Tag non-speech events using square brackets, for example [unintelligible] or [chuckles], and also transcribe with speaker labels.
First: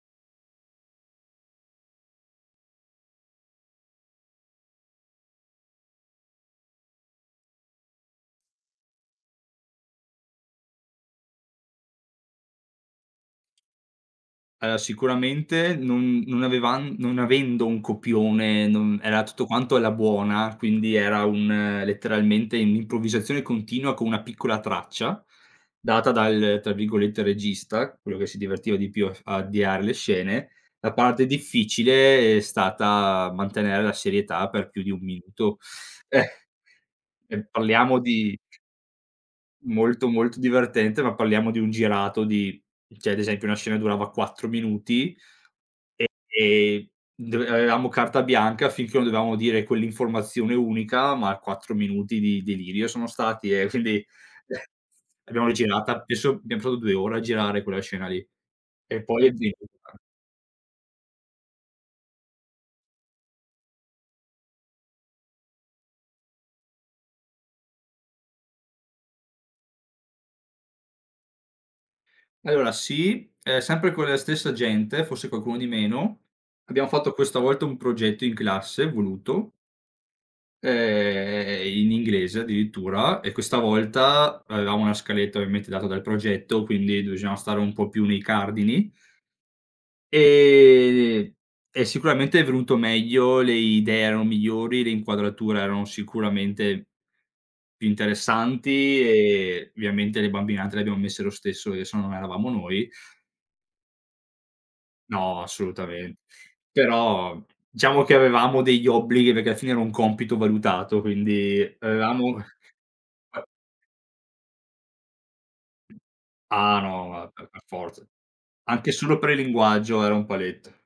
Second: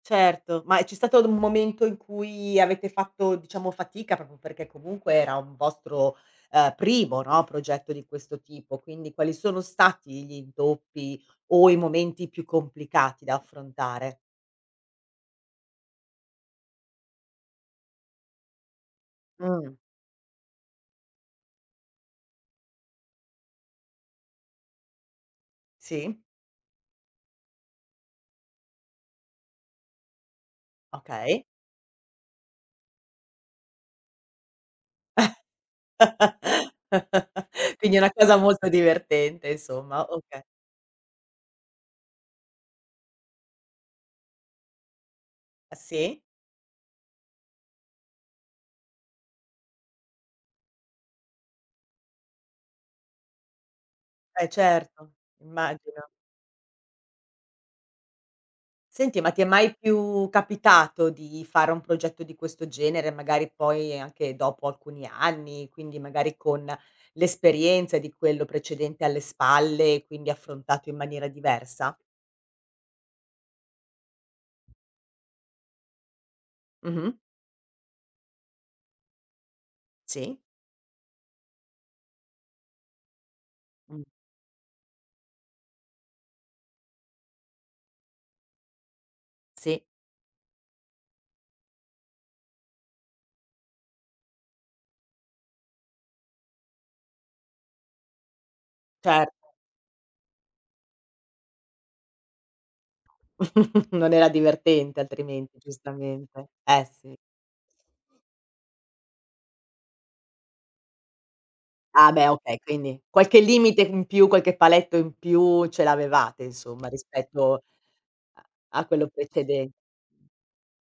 Speaker 1: Certo, ma c'è stato d un momento in cui avete fatto, diciamo, fatica proprio perché comunque era un vostro, ehm, primo, no, progetto di questo tipo, quindi quali sono stati gli intoppi, o i momenti più complicati da affrontare?
Speaker 2: Ehm, sicuramente non non avevan non avendo un copione, non era tutto
Speaker 1: Mh.
Speaker 2: quanto alla buona, quindi, era un letteralmente un'improvvisazione continua con una piccola traccia, data
Speaker 1: Sì.
Speaker 2: dal, tra virgolette, "regista," quello che si divertiva di più a f a avviare le scene; la parte
Speaker 1: Okay.
Speaker 2: difficile è stata mantenere la serietà per più di 1 minuto. Eh,
Speaker 1: [chuckles]
Speaker 2: e
Speaker 1: Quindi
Speaker 2: parliamo
Speaker 1: una cosa
Speaker 2: di
Speaker 1: molto divertente insomma.
Speaker 2: Molto molto
Speaker 1: Oka
Speaker 2: divertente, ma parliamo di un girato di cioè, ad esempio una scena durava 4 minuti,
Speaker 1: Ah, sì?
Speaker 2: e [unintelligible] avevamo carta bianca, finché non dovevamo dire quell'informazione unica, ma 4 minuti di delirio sono stati, ehm, quindi eh,
Speaker 1: Eh, certo,
Speaker 2: l'abbiamo rigirata
Speaker 1: immagino.
Speaker 2: penso abbiam fatto 2 ore a girare quella scena lì. E
Speaker 1: Senti,
Speaker 2: poi
Speaker 1: ma ti è mai
Speaker 2: [unintelligible]
Speaker 1: più capitato di fare un progetto di questo genere? Magari poi anche dopo alcuni anni, quindi magari con l'esperienza di quello precedente alle spalle, e quindi affrontato in maniera diversa?
Speaker 2: Allora sì, ehm, sempre con la stessa gente, forse qualcuno di meno, abbiamo
Speaker 1: Mh-mh.
Speaker 2: fatto questa volta un progetto in classe, voluto
Speaker 1: Sì.
Speaker 2: ehm, in inglese addirittura, e questa
Speaker 1: Mh.
Speaker 2: volta, avevamo una scaletta ovviamente data dal progetto, quindi bisognava stare un po' più nei cardini
Speaker 1: Sì.
Speaker 2: ehm, e sicuramente è venuto meglio, le idee erano migliori, le inquadrature erano sicuramente più interessanti,
Speaker 1: Certo.
Speaker 2: e ovviamente le bambine, anche, le abbiamo messe lo stesso, perché sennò non eravamo noi
Speaker 1: [chuckles] Non era divertente
Speaker 2: No,
Speaker 1: altrimenti,
Speaker 2: assolutament
Speaker 1: giustamente. Eh sì.
Speaker 2: però, diciamo che avevamo degli obblighi, perché alla fine era un compito valutato, quindi
Speaker 1: Ah
Speaker 2: avevamo
Speaker 1: beh,
Speaker 2: [chuckles]
Speaker 1: okay, quindi qualche
Speaker 2: [unintelligible]
Speaker 1: limite in più, qualche paletto in più, ce l'avevate
Speaker 2: Ah
Speaker 1: insomma
Speaker 2: no [unintelligible] per
Speaker 1: rispetto a
Speaker 2: per forza.
Speaker 1: a
Speaker 2: Anche
Speaker 1: quello
Speaker 2: solo per il
Speaker 1: preceden
Speaker 2: linguaggio era un paletto.